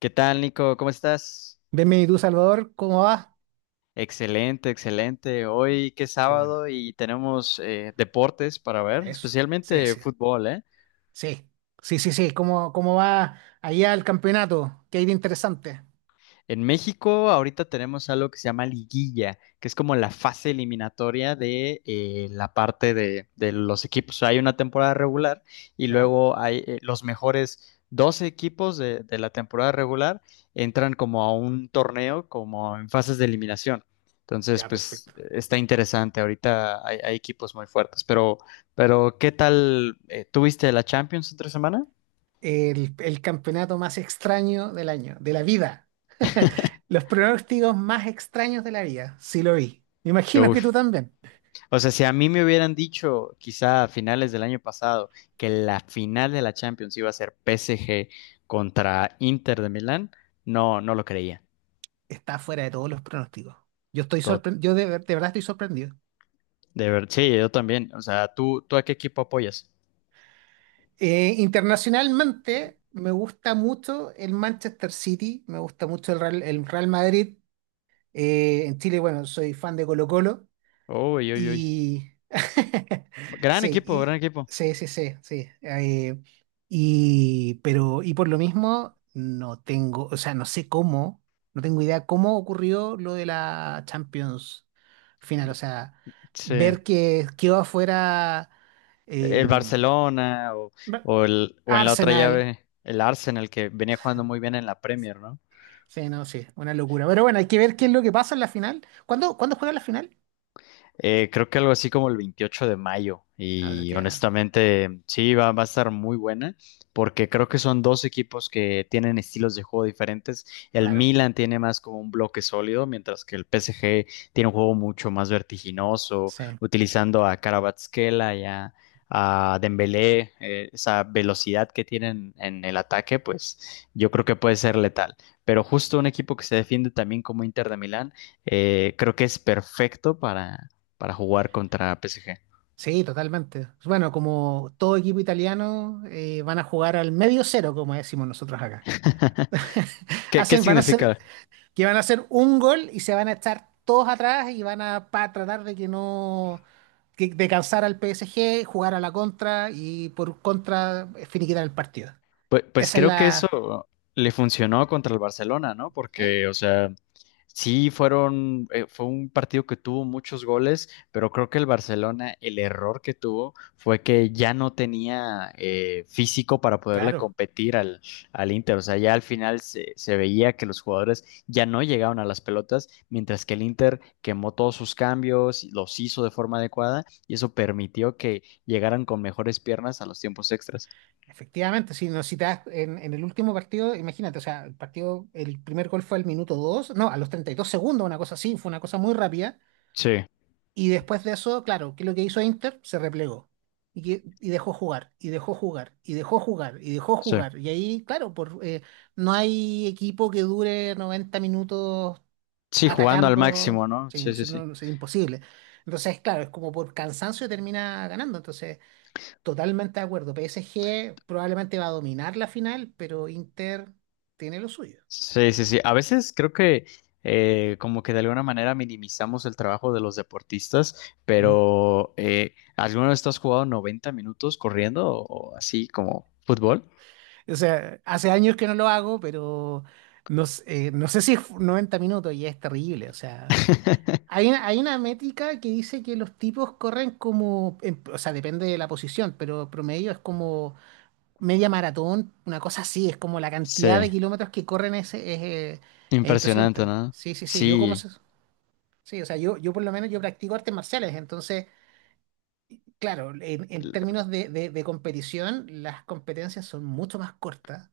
¿Qué tal, Nico? ¿Cómo estás? Venme tú, Salvador, ¿cómo va? Excelente, excelente. Hoy que es Qué bueno, sábado y tenemos deportes para ver, eso. Especialmente Sí, fútbol, ¿eh? sí, sí. ¿Cómo va allá el campeonato? ¿Qué hay de interesante? En México ahorita tenemos algo que se llama liguilla, que es como la fase eliminatoria de la parte de los equipos. O sea, hay una temporada regular y Ya, luego hay los mejores 12 equipos de la temporada regular entran como a un torneo, como en fases de eliminación. Entonces, ya, pues perfecto. está interesante. Ahorita hay equipos muy fuertes, pero ¿qué tal? ¿Tuviste la Champions entre semana? El campeonato más extraño del año, de la vida. Los pronósticos más extraños de la vida, sí lo vi. Me imagino que tú Uf. también. O sea, si a mí me hubieran dicho, quizá a finales del año pasado, que la final de la Champions iba a ser PSG contra Inter de Milán, no lo creía. Está fuera de todos los pronósticos. Yo estoy To- sorprendido, de verdad estoy sorprendido. de ver, sí, yo también. O sea, ¿tú a qué equipo apoyas? Internacionalmente, me gusta mucho el Manchester City, me gusta mucho el Real Madrid. En Chile, bueno, soy fan de Colo-Colo Uy, uy, uy. y... Gran Sí, equipo, gran y... equipo. Sí. Y por lo mismo, no tengo, o sea, no sé cómo, no tengo idea cómo ocurrió lo de la Champions final. O sea, Sí. ver que quedó afuera eh, ¿El Barcelona o, ve- o en la otra Arsenal. llave, el Arsenal, que venía jugando muy bien en la Premier, ¿no? Sí, no, sí, una locura. Pero bueno, hay que ver qué es lo que pasa en la final. ¿Cuándo juega la final? Creo que algo así como el 28 de mayo. Ah, de Y aquí a- honestamente, sí, va a estar muy buena, porque creo que son dos equipos que tienen estilos de juego diferentes. El Claro. Milan tiene más como un bloque sólido, mientras que el PSG tiene un juego mucho más vertiginoso, Sí. utilizando a Kvaratskhelia y a Dembélé, esa velocidad que tienen en el ataque, pues yo creo que puede ser letal. Pero justo un equipo que se defiende también como Inter de Milán creo que es perfecto para jugar contra PSG. Sí, totalmente. Bueno, como todo equipo italiano, van a jugar al medio cero, como decimos nosotros acá. ¿Qué, qué Hacen, van a hacer, significa? que van a hacer un gol y se van a estar todos atrás y tratar de que no, que- de cansar al PSG, jugar a la contra y por contra finiquitar el partido. Pues, pues Esa es creo que la... eso le funcionó contra el Barcelona, ¿no? ¿eh? Porque, o sea, sí fueron, fue un partido que tuvo muchos goles, pero creo que el Barcelona, el error que tuvo fue que ya no tenía físico para poderle Claro, competir al, al Inter. O sea, ya al final se veía que los jugadores ya no llegaban a las pelotas, mientras que el Inter quemó todos sus cambios, los hizo de forma adecuada y eso permitió que llegaran con mejores piernas a los tiempos extras. efectivamente. Si, no, si te das- en el último partido, imagínate, o sea, el partido, el primer gol fue al minuto 2, no, a los 32 segundos, una cosa así, fue una cosa muy rápida. Sí, Y después de eso, claro, ¿qué es lo que hizo Inter? Se replegó y dejó jugar, y dejó jugar, y dejó jugar, y dejó sí. jugar. Y ahí, claro, no hay equipo que dure 90 minutos Sí, jugando al atacando, máximo, ¿no? Sí, sí, sí. No sé, imposible. Entonces, claro, es como por cansancio termina ganando. Entonces, totalmente de acuerdo. PSG probablemente va a dominar la final, pero Inter tiene lo suyo. Sí, sí, sí. A veces creo que como que de alguna manera minimizamos el trabajo de los deportistas, Ujú. pero ¿alguna vez tú has jugado 90 minutos corriendo o así como fútbol? O sea, hace años que no lo hago, pero no sé si es 90 minutos y es terrible. O sea, hay una métrica que dice que los tipos corren como, o sea, depende de la posición, pero promedio es como media maratón, una cosa así, es como la cantidad de Sí, kilómetros que corren es es impresionante, impresionante. ¿no? Sí. Sí, o sea, yo por lo menos yo practico artes marciales, entonces, claro, en términos de competición, las competencias son mucho más cortas.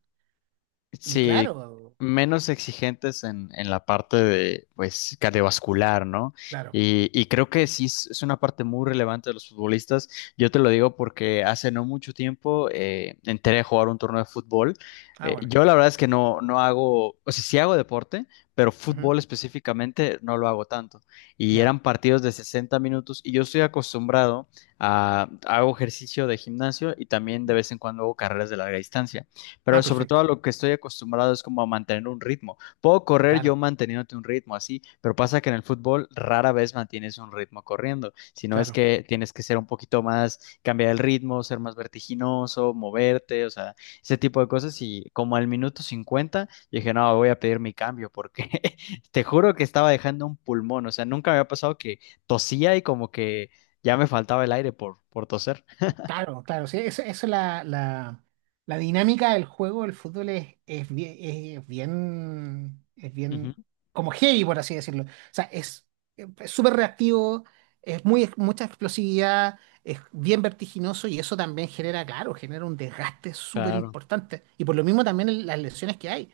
Y Sí, claro, menos exigentes en la parte de, pues, cardiovascular, ¿no? Claro. Y creo que sí es una parte muy relevante de los futbolistas. Yo te lo digo porque hace no mucho tiempo entré a jugar un torneo de fútbol. Ah, bueno. Yo la verdad es que no hago, o sea, sí hago deporte, pero Ujú. fútbol específicamente no lo hago tanto. Y Ya. eran partidos de 60 minutos y yo estoy acostumbrado a, hago ejercicio de gimnasio y también de vez en cuando hago carreras de larga distancia. Ah, Pero sobre todo perfecto. a lo que estoy acostumbrado es como a mantener un ritmo. Puedo correr yo Claro, manteniéndote un ritmo así, pero pasa que en el fútbol rara vez mantienes un ritmo corriendo, sino es claro. que tienes que ser un poquito más, cambiar el ritmo, ser más vertiginoso, moverte, o sea, ese tipo de cosas. Y como al minuto 50 yo dije, no, voy a pedir mi cambio porque te juro que estaba dejando un pulmón, o sea, nunca me había pasado que tosía y como que ya me faltaba el aire por toser. Claro, claro, sí, eso la dinámica del juego del fútbol es Ujú, bien como heavy, por así decirlo. O sea, es súper reactivo, mucha explosividad, es bien vertiginoso y eso también genera, claro, genera un desgaste súper claro, importante. Y por lo mismo también las lesiones que hay.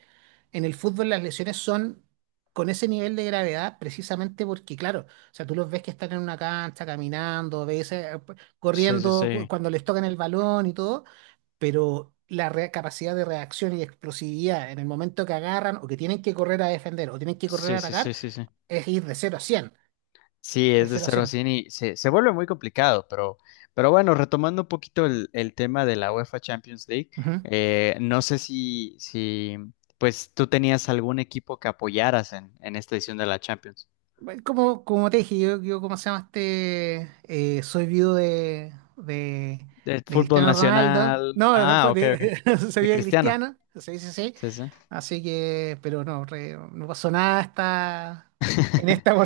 En el fútbol las lesiones son con ese nivel de gravedad precisamente porque, claro, o sea, tú los ves que están en una cancha caminando, ves, sí, sí, corriendo sí, cuando les tocan el balón y todo, pero capacidad de reacción y explosividad en el momento que agarran o que tienen que correr a defender o tienen que correr sí, a sí, atacar sí, sí. Sí. es ir de cero a cien, Sí, de es de cero a cero a cien. 100 y se vuelve muy complicado, pero bueno, retomando un poquito el tema de la UEFA Champions League, Ujú. No sé si pues tú tenías algún equipo que apoyaras en esta edición de la Champions. Bueno, como como te dije, yo ¿cómo se llama este? Soy viudo De de fútbol Cristiano Ronaldo. nacional. No, Ah, fue ok, ok. de, soy De viudo de Cristiano. Cristiano, sí, sí, sí. Sí, sí. Así que, pero no, no pasó nada hasta en esta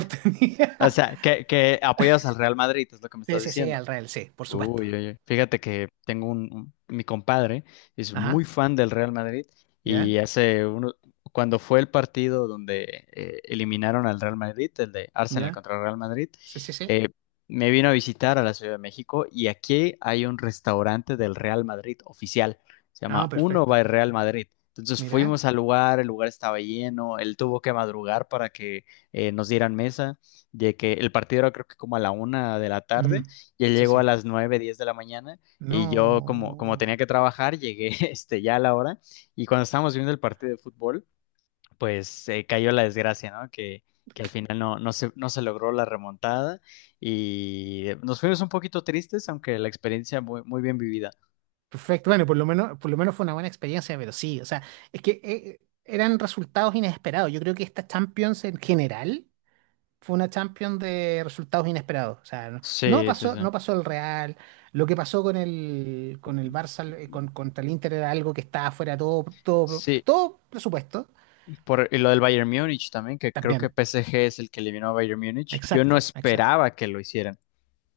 O sea, que apoyas al Real Madrid, es lo que me Sí, estás sí, sí, diciendo. al real, sí, por supuesto. Uy, oye, fíjate que tengo un, mi compadre es muy Ajá, fan del Real Madrid y ya, hace uno, cuando fue el partido donde eliminaron al Real Madrid, el de Arsenal ya. contra el Real Madrid, Sí, sí, sí. eh, me vino a visitar a la Ciudad de México y aquí hay un restaurante del Real Madrid oficial, se Ah, llama Uno perfecto. by Real Madrid. Entonces fuimos Mira. al lugar, el lugar estaba lleno, él tuvo que madrugar para que nos dieran mesa, de que el partido era creo que como a la 1 de la Ujú. tarde y él Sí, llegó a sí. las 9:10 de la mañana y yo como, como No. tenía que trabajar, llegué este, ya a la hora y cuando estábamos viendo el partido de fútbol, pues cayó la desgracia, ¿no? Que al final no se logró la remontada y nos fuimos un poquito tristes, aunque la experiencia muy, muy bien vivida. Perfecto. Bueno, por lo menos fue una buena experiencia, pero sí, o sea, es que eran resultados inesperados. Yo creo que esta Champions en general fue una Champions de resultados inesperados. O sea, no Sí, sí, pasó, sí. no pasó el Real. Lo que pasó con el Barça, contra el Inter era algo que estaba fuera de Sí, todo presupuesto. por, y lo del Bayern Múnich también, que creo que También. PSG es el que eliminó a Bayern Múnich. Yo Exacto, no exacto. esperaba que lo hicieran.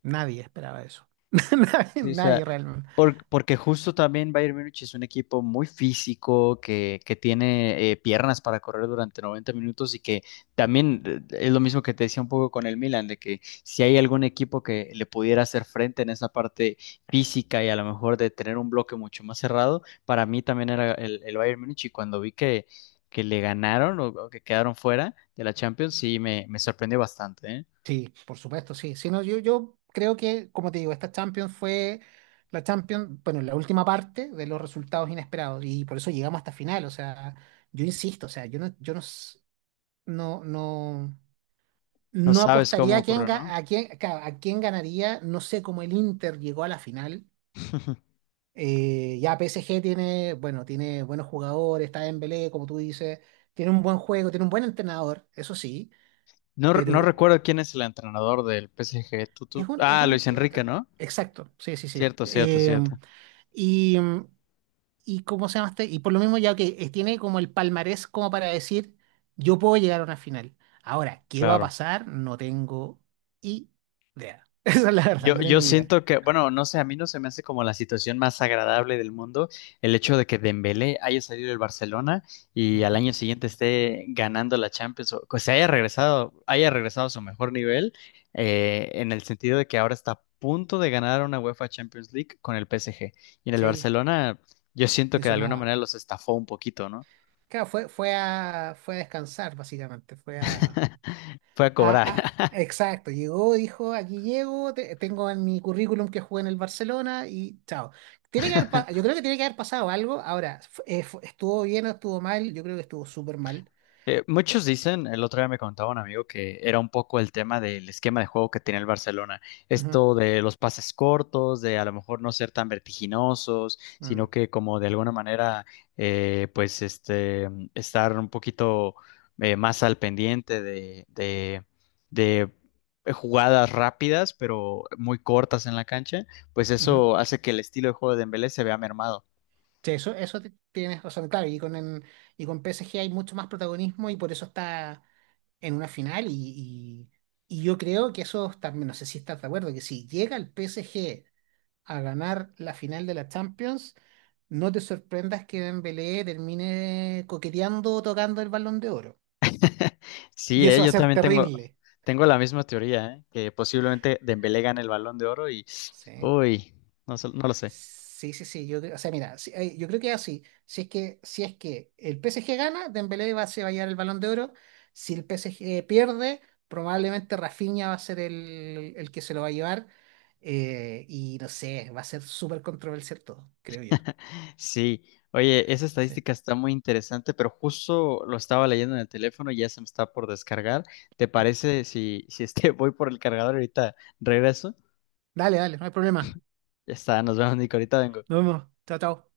Nadie esperaba eso. Nadie, Sí, o sea, nadie realmente. Porque justo también Bayern Múnich es un equipo muy físico, que tiene piernas para correr durante 90 minutos y que también es lo mismo que te decía un poco con el Milan, de que si hay algún equipo que le pudiera hacer frente en esa parte física y a lo mejor de tener un bloque mucho más cerrado, para mí también era el Bayern Múnich y cuando vi que le ganaron o que quedaron fuera de la Champions, sí, me sorprendió bastante, ¿eh? Sí, por supuesto, sí. Si no, yo creo que, como te digo, esta Champions fue la Champions, bueno, la última parte de los resultados inesperados y por eso llegamos hasta final. O sea, yo insisto, o sea, yo no, yo no, s- no, no, No no sabes apostaría cómo a quién, ocurrió, ga- ¿no? a quién, ca- a quién ganaría. No sé cómo el Inter llegó a la final. Ya PSG tiene, bueno, tiene buenos jugadores, está Dembélé, como tú dices, tiene un buen juego, tiene un buen entrenador, eso sí, No, no recuerdo pero quién es el entrenador del PSG. Es un, es Ah, un Luis Enrique, ent- ¿no? exacto, sí, sí, sí. Cierto, cierto, cierto. y, y cómo se llama este? Y por lo mismo ya que tiene como el palmarés como para decir, yo puedo llegar a una final. Ahora, ¿qué va a Claro. pasar? No tengo idea. Esa es la verdad, Yo, no yo tengo idea. siento que, bueno, no sé, a mí no se me hace como la situación más agradable del mundo el hecho de que Dembélé haya salido del Barcelona y al Ujú, año siguiente esté ganando la Champions, o que se Sí, haya regresado a su mejor nivel, en el sentido de que ahora está a punto de ganar una UEFA Champions League con el PSG. Y en el sí, Barcelona, yo siento ni que de alguna sonaba. manera los estafó un poquito, ¿no? Claro, fue a descansar, básicamente. Fue Fue a a- cobrar. Exacto, llegó, dijo, aquí llego, tengo en mi currículum que jugué en el Barcelona y chao. Tiene que haber, pa- Yo creo que tiene que haber pasado algo. Ahora, ¿estuvo bien o estuvo mal? Yo creo que estuvo súper mal. Muchos dicen, el otro día me contaba un amigo que era un poco el tema del esquema de juego que tenía el Barcelona. Ujú, Esto de los pases cortos, de a lo mejor no ser tan vertiginosos, mm, sino que como de alguna manera, pues este, estar un poquito más al pendiente de jugadas rápidas, pero muy cortas en la cancha, pues ujú. eso hace que el estilo de juego de Dembélé se vea mermado. Sí, eso tienes razón, claro. Y con PSG hay mucho más protagonismo y por eso está en una final. Y yo creo que eso también, no sé si estás de acuerdo, que si llega el PSG a ganar la final de la Champions, no te sorprendas que Dembélé termine coqueteando o tocando el Balón de Oro. Sí, Y eso va a yo ser también tengo, terrible. tengo la misma teoría, que posiblemente Dembélé gane el Balón de Oro y, Sí. uy, no, no lo sé. Sí, sí, sí, yo creo, o sea, mira, ay, yo creo que es así. Si es que el PSG gana, se va a llevar el Balón de Oro. Si el PSG pierde, probablemente Rafinha va a ser el que se lo va a llevar. Y no sé, va a ser súper controversial todo, creo yo. Sí, oye, esa Sí. estadística está muy interesante, pero justo lo estaba leyendo en el teléfono y ya se me está por descargar. ¿Te parece si es que voy por el cargador ahorita regreso? Dale, dale, no hay problema. Ya está, nos vemos, Nico, ahorita vengo. Nos vemos. Chao, chao.